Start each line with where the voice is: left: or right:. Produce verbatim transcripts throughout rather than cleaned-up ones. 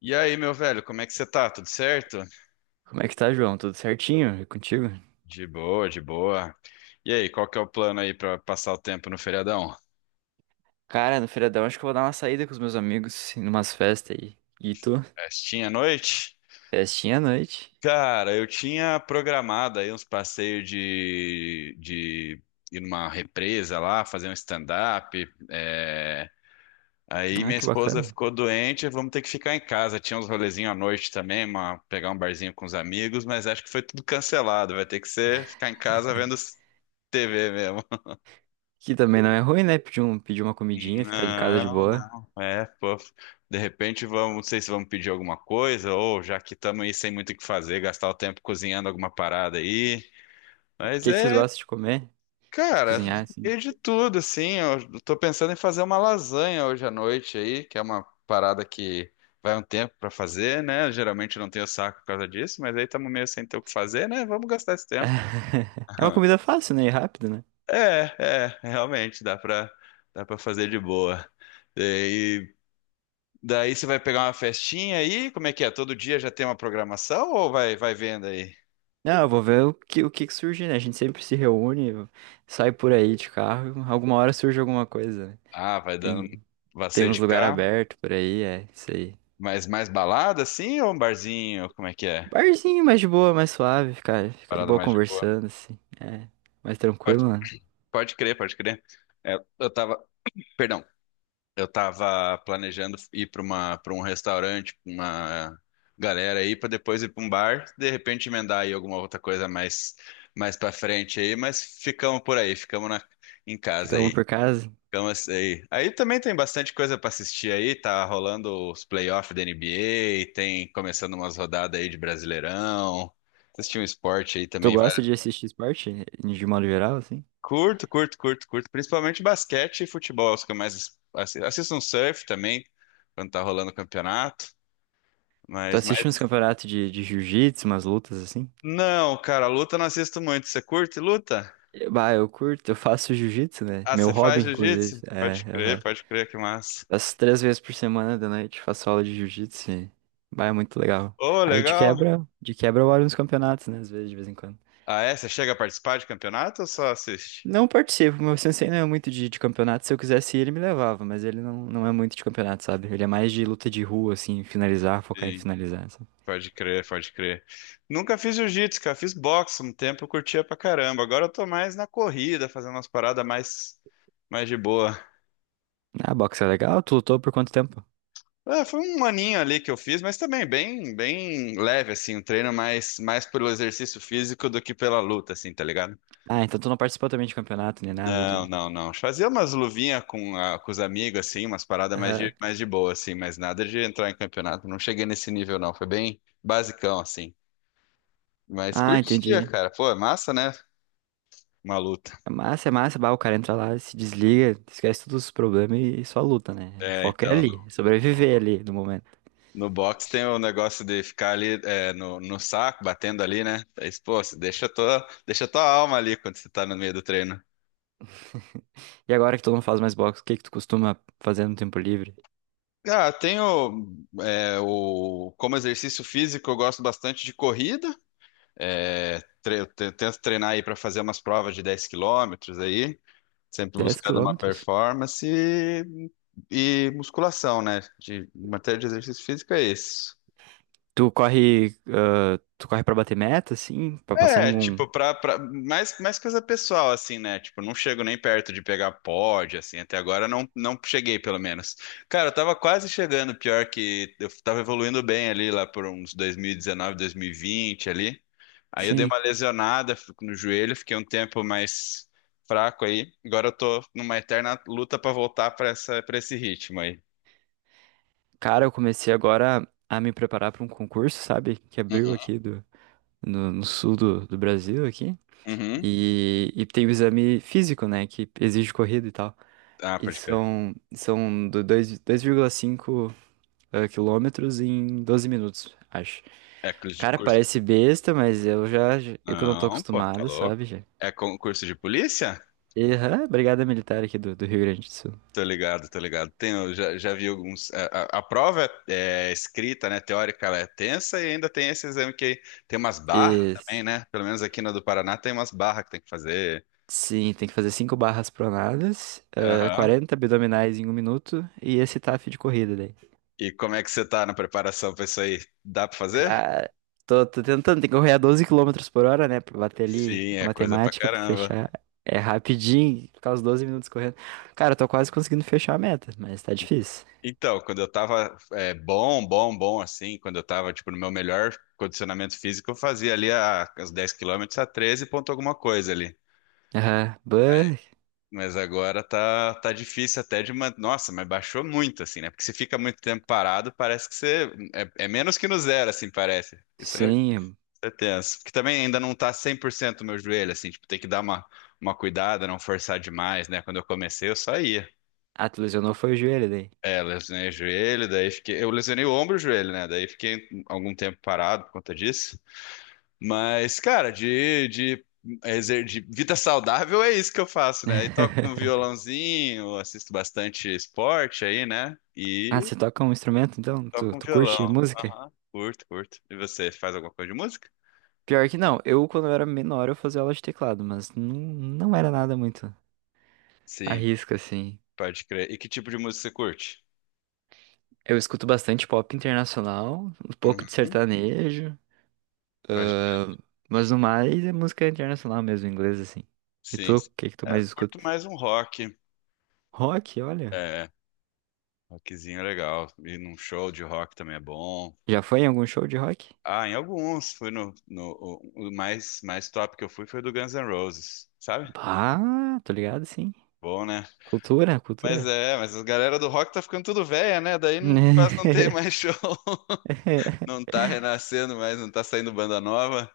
left: E aí, meu velho, como é que você tá? Tudo certo?
right: Como é que tá, João? Tudo certinho? É contigo?
left: De boa, de boa. E aí, qual que é o plano aí pra passar o tempo no feriadão?
right: Cara, no feriadão acho que eu vou dar uma saída com os meus amigos, em umas festas aí. E tu?
left: Festinha à noite?
right: Festinha à noite?
left: Cara, eu tinha programado aí uns passeios de, de ir numa represa lá, fazer um stand-up. É. Aí
right: Ah,
left: minha
right: que
left: esposa
right: bacana.
left: ficou doente, vamos ter que ficar em casa. Tinha uns rolezinhos à noite também, uma- pegar um barzinho com os amigos, mas acho que foi tudo cancelado. Vai ter que ser ficar em casa vendo T V mesmo.
right: Que também não é ruim, né? Pedir, um, pedir uma comidinha, ficar em casa de
left: Não,
right: boa.
left: não. É, pô. De repente vamos, não sei se vamos pedir alguma coisa, ou já que estamos aí sem muito o que fazer, gastar o tempo cozinhando alguma parada aí.
right: O
left: Mas
right: que que vocês
left: é,
right: gostam de comer? De
left: cara,
right: cozinhar, assim?
left: é de tudo, assim. Eu tô pensando em fazer uma lasanha hoje à noite aí, que é uma parada que vai um tempo pra fazer, né? Geralmente eu não tenho saco por causa disso, mas aí estamos meio sem ter o que fazer, né? Vamos gastar esse tempo.
right: É uma comida fácil, né? E rápida, né?
left: É, é, realmente dá pra, dá pra fazer de boa. E Daí você vai pegar uma festinha aí, como é que é? Todo dia já tem uma programação ou vai vai vendo aí?
right: Não, eu vou ver o que, o que que surge, né? A gente sempre se reúne, sai por aí de carro, alguma hora surge alguma coisa, né?
left: Ah, vai dando
right: Tem,
left: vai
right: tem
left: ser
right: uns
left: de
right: lugares
left: cá,
right: abertos por aí, é isso aí.
left: mas mais balada assim ou um barzinho, como é que é?
right: Barzinho mais de boa, mais suave, ficar, ficar de
left: Parada
right: boa
left: mais de boa.
right: conversando, assim. É, mais
left: Pode,
right: tranquilo, né?
left: pode crer, pode crer. É, eu tava, perdão, eu tava planejando ir para uma para um restaurante, pra uma galera aí para depois ir para um bar, de repente emendar aí alguma outra coisa mais mais para frente aí, mas ficamos por aí, ficamos na, em casa
right: Fica um
left: aí.
right: por casa.
left: Gama aí. Aí também tem bastante coisa para assistir aí, tá rolando os playoffs da N B A, tem começando umas rodadas aí de Brasileirão. Assistir um esporte aí
right: Tu
left: também vai.
right: gosta de assistir esporte, de modo geral, assim?
left: Curto, curto, curto, curto, principalmente basquete e futebol, os que eu mais assi- assisto um surf também quando tá rolando o campeonato,
right: Tu
left: mas
right: assiste uns
left: mas
right: campeonatos de, de jiu-jitsu, umas lutas, assim?
left: não, cara, luta eu não assisto muito. Você curte luta?
right: Eh, Bah, eu curto, eu faço jiu-jitsu, né?
left: Ah,
right: Meu
left: você faz
right: hobby, inclusive.
left: jiu-jitsu?
right: É,
left: Pode
right: aham.
left: crer, pode crer que massa.
right: Faço três vezes por semana da noite, faço aula de jiu-jitsu. e, Bah, é muito legal.
left: Ô,
right: Aí de
left: legal.
right: quebra, de quebra eu olho uns campeonatos, né? Às vezes, de vez em quando.
left: Ah, é? Você chega a participar de campeonato ou só assiste?
right: Não participo, meu sensei não é muito de, de campeonato. Se eu quisesse ir, ele me levava, mas ele não, não é muito de campeonato, sabe? Ele é mais de luta de rua, assim, finalizar, focar em finalizar, sabe?
left: Pode crer, pode crer. Nunca fiz jiu-jitsu, cara. Fiz boxe um tempo, eu curtia pra caramba. Agora eu tô mais na corrida, fazendo umas paradas mais, mais de boa.
right: Ah, boxe é legal? Tu lutou por quanto tempo?
left: É, foi um aninho ali que eu fiz, mas também bem, bem leve, assim. Um treino mais, mais pelo exercício físico do que pela luta, assim, tá ligado?
right: Ah, então tu não participou também de campeonato, nem nada
left: Não,
right: de.
left: não, não. Fazia umas luvinhas com, a- com os amigos, assim, umas paradas mais
right: Aham.
left: de, mais de boa, assim, mas nada de entrar em campeonato. Não cheguei nesse nível, não. Foi bem basicão, assim. Mas
right: Ah,
left: curtia,
right: entendi.
left: cara. Pô, é massa, né? Uma luta.
right: É massa, é massa, bah, o cara entra lá, se desliga, esquece todos os problemas e só luta, né? O
left: É,
right: foco é
left: então,
right: ali,
left: no,
right: sobreviver ali no momento.
left: no box tem o negócio de ficar ali é, no, no saco, batendo ali, né? Aí, pô, você deixa tua, deixa tua alma ali quando você tá no meio do treino.
right: E agora que tu não faz mais boxe, o que que tu costuma fazer no tempo livre?
left: Ah, tenho é, o, como exercício físico, eu gosto bastante de corrida. É, tre- eu te- tento treinar aí para fazer umas provas de dez quilômetros aí, sempre
right: Dez
left: buscando uma
right: quilômetros?
left: performance e, e musculação, né? De matéria de exercício físico é isso.
right: Tu corre, ah, tu corre pra bater meta, sim, pra passar em
left: É,
right: algum.
left: tipo, pra, pra, mais, mais coisa pessoal, assim, né? Tipo, não chego nem perto de pegar pod, assim, até agora não, não cheguei, pelo menos. Cara, eu tava quase chegando, pior que eu tava evoluindo bem ali, lá por uns dois dois mil mil e dezenove, dois mil e vinte ali. Aí eu dei
right: Sim.
left: uma lesionada fico no joelho, fiquei um tempo mais fraco aí. Agora eu tô numa eterna luta pra voltar pra essa, pra esse ritmo aí.
right: Cara, eu comecei agora a me preparar pra um concurso, sabe? Que abriu
left: Uhum,
right: aqui do, no, no sul do, do Brasil aqui.
left: uhum.
right: E, e tem o exame físico, né? Que exige corrida e tal.
left: Ah,
right: E
left: pode crer.
right: são, são do dois- 2,5 ah, quilômetros em doze minutos, acho.
left: É curso de
right: Cara,
left: curso.
right: parece besta, mas eu já. já- Eu que não tô
left: Não, pô, tá
right: acostumado,
left: louco.
right: sabe? Já.
left: É concurso de polícia?
right: E, aham, brigada militar aqui do, do Rio Grande do
left: Tô ligado, tô ligado. Tem, eu já, já vi alguns. A, a- a prova é, é escrita, né? Teórica, ela é tensa e ainda tem esse exame que tem umas barras
right: Sul.
left: também, né? Pelo menos aqui na do Paraná tem umas barras que tem que fazer.
right: Sim, tem que fazer cinco barras pronadas, ah,
left: Aham.
right: quarenta abdominais em um minuto e esse TAF de corrida daí.
left: E como é que você tá na preparação pra isso aí? Dá pra fazer?
right: Cara, tô, tô tentando, tem que correr a doze quilômetros por hora, né? Pra bater ali
left: Sim,
right: a
left: é coisa pra
right: matemática, pra
left: caramba.
right: fechar. É rapidinho, ficar os doze minutos correndo. Cara, eu tô quase conseguindo fechar a meta, mas tá difícil.
left: Então, quando eu tava é, bom, bom, bom, assim, quando eu tava, tipo, no meu melhor condicionamento físico, eu fazia ali a, os dez quilômetros a treze ponto alguma coisa ali.
right: Aham, bah,
left: Mas agora tá, tá difícil até de manter. Nossa, mas baixou muito, assim, né? Porque se fica muito tempo parado, parece que você. É, é menos que no zero, assim, parece. Isso é, isso
right: sim.
left: é tenso. Porque também ainda não tá cem por cento o meu joelho, assim, tipo, tem que dar uma, uma cuidada, não forçar demais, né? Quando eu comecei, eu só ia.
right: Ah, tu lesionou foi o joelho daí.
left: É, lesionei o joelho, daí fiquei. Eu lesionei o ombro e o joelho, né? Daí fiquei algum tempo parado por conta disso. Mas, cara, de, de, exer- de vida saudável é isso que eu faço, né? Aí toco um violãozinho, assisto bastante esporte aí, né?
right: Ah,
left: E
right: você toca um instrumento então? Tu,
left: toco um
right: tu curte
left: violão.
right: música?
left: Aham. Curto, curto. E você faz alguma coisa de música?
right: Pior que não, eu quando eu era menor eu fazia aula de teclado, mas não, não era nada muito à
left: Sim,
right: risca, assim.
left: pode crer. E que tipo de música você curte?
right: Eu escuto bastante pop internacional, um pouco de
left: Uhum,
right: sertanejo,
left: pode.
right: ahn, mas no mais é música internacional mesmo, inglês, assim. E
left: Sim.
right: tu, o que que tu
left: É, eu
right: mais
left: curto
right: escuta?
left: mais um rock.
right: Rock, olha.
left: É, rockzinho é legal. E num show de rock também é bom.
right: Já foi em algum show de rock?
left: Ah, em alguns. Fui no, no o, o mais mais top que eu fui foi do Guns N' Roses, sabe?
right: Ah, tô ligado, sim.
left: Bom, né?
right: Cultura,
left: Mas
right: cultura.
left: é, mas a galera do rock tá ficando tudo velha, né? Daí não- quase não tem mais show. Não tá renascendo mais, não tá saindo banda nova.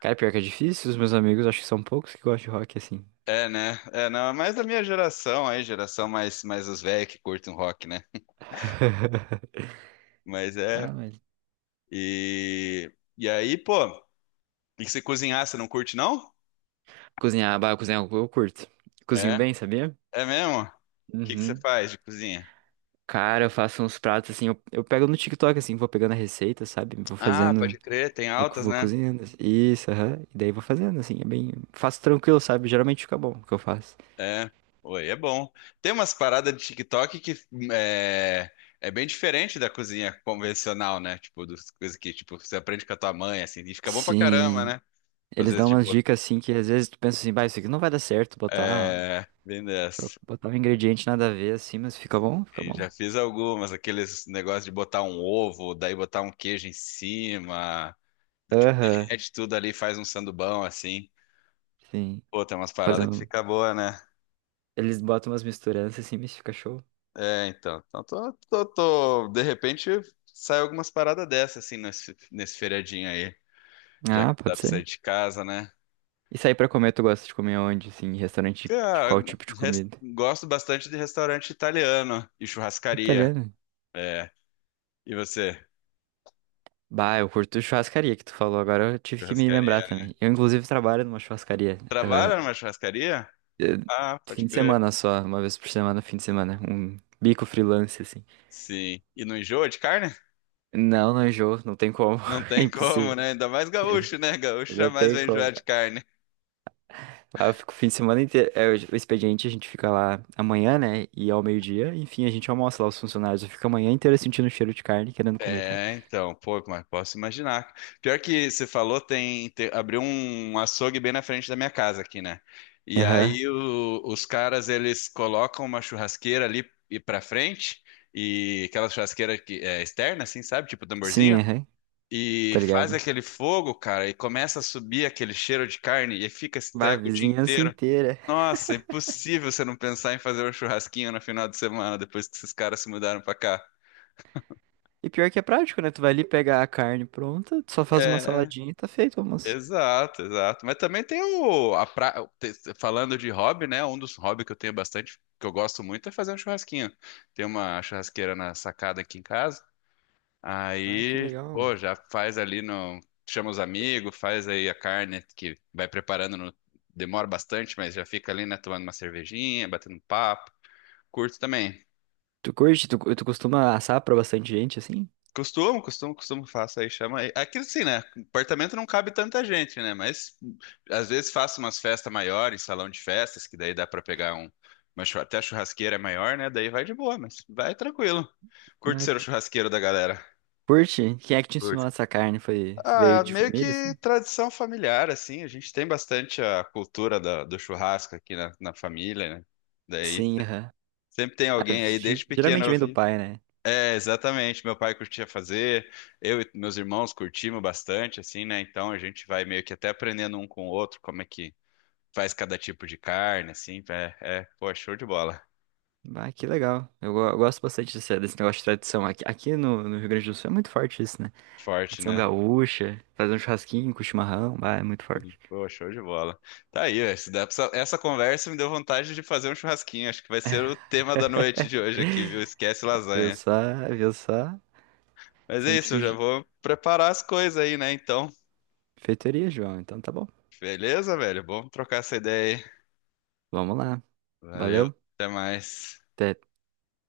right: Cara, pior que é difícil, os meus amigos acho que são poucos que gostam de rock, assim.
left: É, né? É, não, é mais da minha geração aí, geração mais, mais os velhos que curtem rock, né? Mas é.
right: Ah, mas
left: E, e aí, pô, e que você cozinhar, você não curte, não?
right: cozinhar, bah, cozinhar eu eu curto. Cozinho
left: É?
right: bem, sabia?
left: É mesmo? O que que você
right: Uhum.
left: faz de cozinha?
right: Cara, eu faço uns pratos assim, eu, eu pego no TikTok assim, vou pegando a receita, sabe? Vou
left: Ah,
right: fazendo,
left: pode crer, tem
right: vou, co-
left: altas,
right: vou
left: né.
right: cozinhando, assim. Isso, aham. E daí vou fazendo assim, é bem, faço tranquilo, sabe? Geralmente fica bom o que eu faço.
left: É, oi, é bom. Tem umas paradas de TikTok que é, é bem diferente da cozinha convencional, né? Tipo, das coisas que tipo, você aprende com a tua mãe, assim, e fica bom pra caramba,
right: Sim.
left: né? Às
right: Eles
left: vezes,
right: dão umas
left: tipo,
right: dicas assim que às vezes tu pensa assim, bah, isso aqui não vai dar certo botar,
left: é, bem
right: tro-
left: dessa.
right: botar um ingrediente nada a ver assim, mas fica bom, fica
left: E
right: bom.
left: já fiz algumas, aqueles negócios de botar um ovo, daí botar um queijo em cima, tipo,
right: Aham.
left: derrete tudo ali, faz um sandubão, assim.
right: Sim.
left: Pô, tem umas
right: Fazer
left: paradas que
right: um...
left: fica boa, né?
right: Eles botam umas misturanças assim, mas fica show.
left: É, então. Então, tô, tô, tô- de repente sai algumas paradas dessas, assim, nesse, nesse feriadinho aí, já que
right: Ah,
left: não dá
right: pode
left: pra sair
right: ser.
left: de casa, né?
right: E sair pra comer, tu gosta de comer onde, assim, em restaurante de
left: Ah,
right: qual tipo de
left: res-
right: comida?
left: gosto bastante de restaurante italiano e churrascaria.
right: Italiano.
left: É. E você?
right: Bah, eu curto churrascaria que tu falou, agora eu tive que me lembrar
left: Churrascaria.
right: também. Eu, inclusive, trabalho numa churrascaria. ah,
left: Trabalha numa churrascaria?
right: eh,
left: Ah, pode
right: fim de
left: crer.
right: semana só, uma vez por semana, fim de semana. Um bico freelance, assim.
left: Sim. E não enjoa de carne?
right: Não, não enjoo, não tem como.
left: Não
right: É
left: tem como,
right: impossível.
left: né? Ainda mais gaúcho, né? Gaúcho
right: Não
left: jamais
right: tem
left: vai enjoar
right: como.
left: de carne.
right: Ah, eu fico o fim de semana inteiro. É, o o expediente a gente fica lá amanhã, né? E ao meio-dia, enfim, a gente almoça lá os funcionários. Eu fico a manhã inteira sentindo o cheiro de carne, querendo comer carne.
left: É, então, pô, mas posso imaginar. Pior que você falou, tem, te- abriu um açougue bem na frente da minha casa aqui, né? E Uhum.
right: Aham.
left: Aí o- os caras, eles colocam uma churrasqueira ali e pra frente, e aquela churrasqueira que é externa, assim, sabe? Tipo
right: Sim,
left: tamborzinho.
right: aham.
left: E
right: Tá
left: faz
right: ligado?
left: aquele fogo, cara, e começa a subir aquele cheiro de carne, e fica esse
right: Bah, a
left: treco o dia
right: vizinhança
left: inteiro.
right: inteira.
left: Nossa, impossível você não pensar em fazer um churrasquinho no final de semana, depois que esses caras se mudaram pra cá.
right: E pior que é prático, né? Tu vai ali pegar a carne pronta, tu só faz uma
left: É,
right: saladinha e tá feito, o almoço.
left: exato, exato. Mas também tem o a pra... te- falando de hobby, né? Um dos hobbies que eu tenho bastante, que eu gosto muito, é fazer um churrasquinho. Tem uma churrasqueira na sacada aqui em casa.
right: Ah, que
left: Aí,
right: legal.
left: pô, já faz ali no chama os amigos, faz aí a carne que vai preparando no... demora bastante, mas já fica ali, né, tomando uma cervejinha, batendo um papo. Curto também.
right: Tu curte? Tu, tu costuma assar pra bastante gente, assim?
left: Costumo, costumo, costumo, faço aí, chama aí. Aqui assim, né? Apartamento não cabe tanta gente, né? Mas às vezes faço umas festas maiores, salão de festas, que daí dá pra pegar um, uma chu- até a churrasqueira é maior, né? Daí vai de boa, mas vai tranquilo. Curto
right: Ah,
left: ser o
right: que-
left: churrasqueiro da galera.
right: Curte? Quem é que te ensinou
left: Curto.
right: a assar carne? Foi, veio
left: Ah,
right: de
left: meio
right: família,
left: que
right: assim?
left: tradição familiar, assim. A gente tem bastante a cultura da- do churrasco aqui na, na família, né? Daí
right: Sim,
left: se-
right: aham.
left: sempre tem
right: Ah,
left: alguém aí, desde
right: ge-
left: pequeno
right: geralmente
left: eu
right: vem do
left: vi.
right: pai, né?
left: É, exatamente. Meu pai curtia fazer, eu e meus irmãos curtimos bastante, assim, né? Então a gente vai meio que até aprendendo um com o outro como é que faz cada tipo de carne, assim. É, é, pô, show de bola.
right: Ah, que legal. Eu, go- eu gosto bastante desse, desse negócio de tradição. Aqui, aqui no, no Rio Grande do Sul é muito forte isso, né?
left: Forte,
right: Tradição
left: né?
right: gaúcha, fazer um churrasquinho com chimarrão, bah, é muito
left: Sim.
right: forte.
left: Pô, show de bola. Tá aí, ó, isso dá pra- essa conversa me deu vontade de fazer um churrasquinho. Acho que vai ser o tema da noite de hoje aqui, viu? Esquece
right: Viu
left: lasanha.
right: só? Viu só?
left: Mas é isso,
right: Sempre
left: eu já vou preparar as coisas aí, né? Então,
right: sujeitoria, João. Então tá bom.
left: beleza, velho? Bom trocar essa ideia aí.
right: Vamos lá.
left: Valeu,
right: Valeu.
left: até mais.
right: Até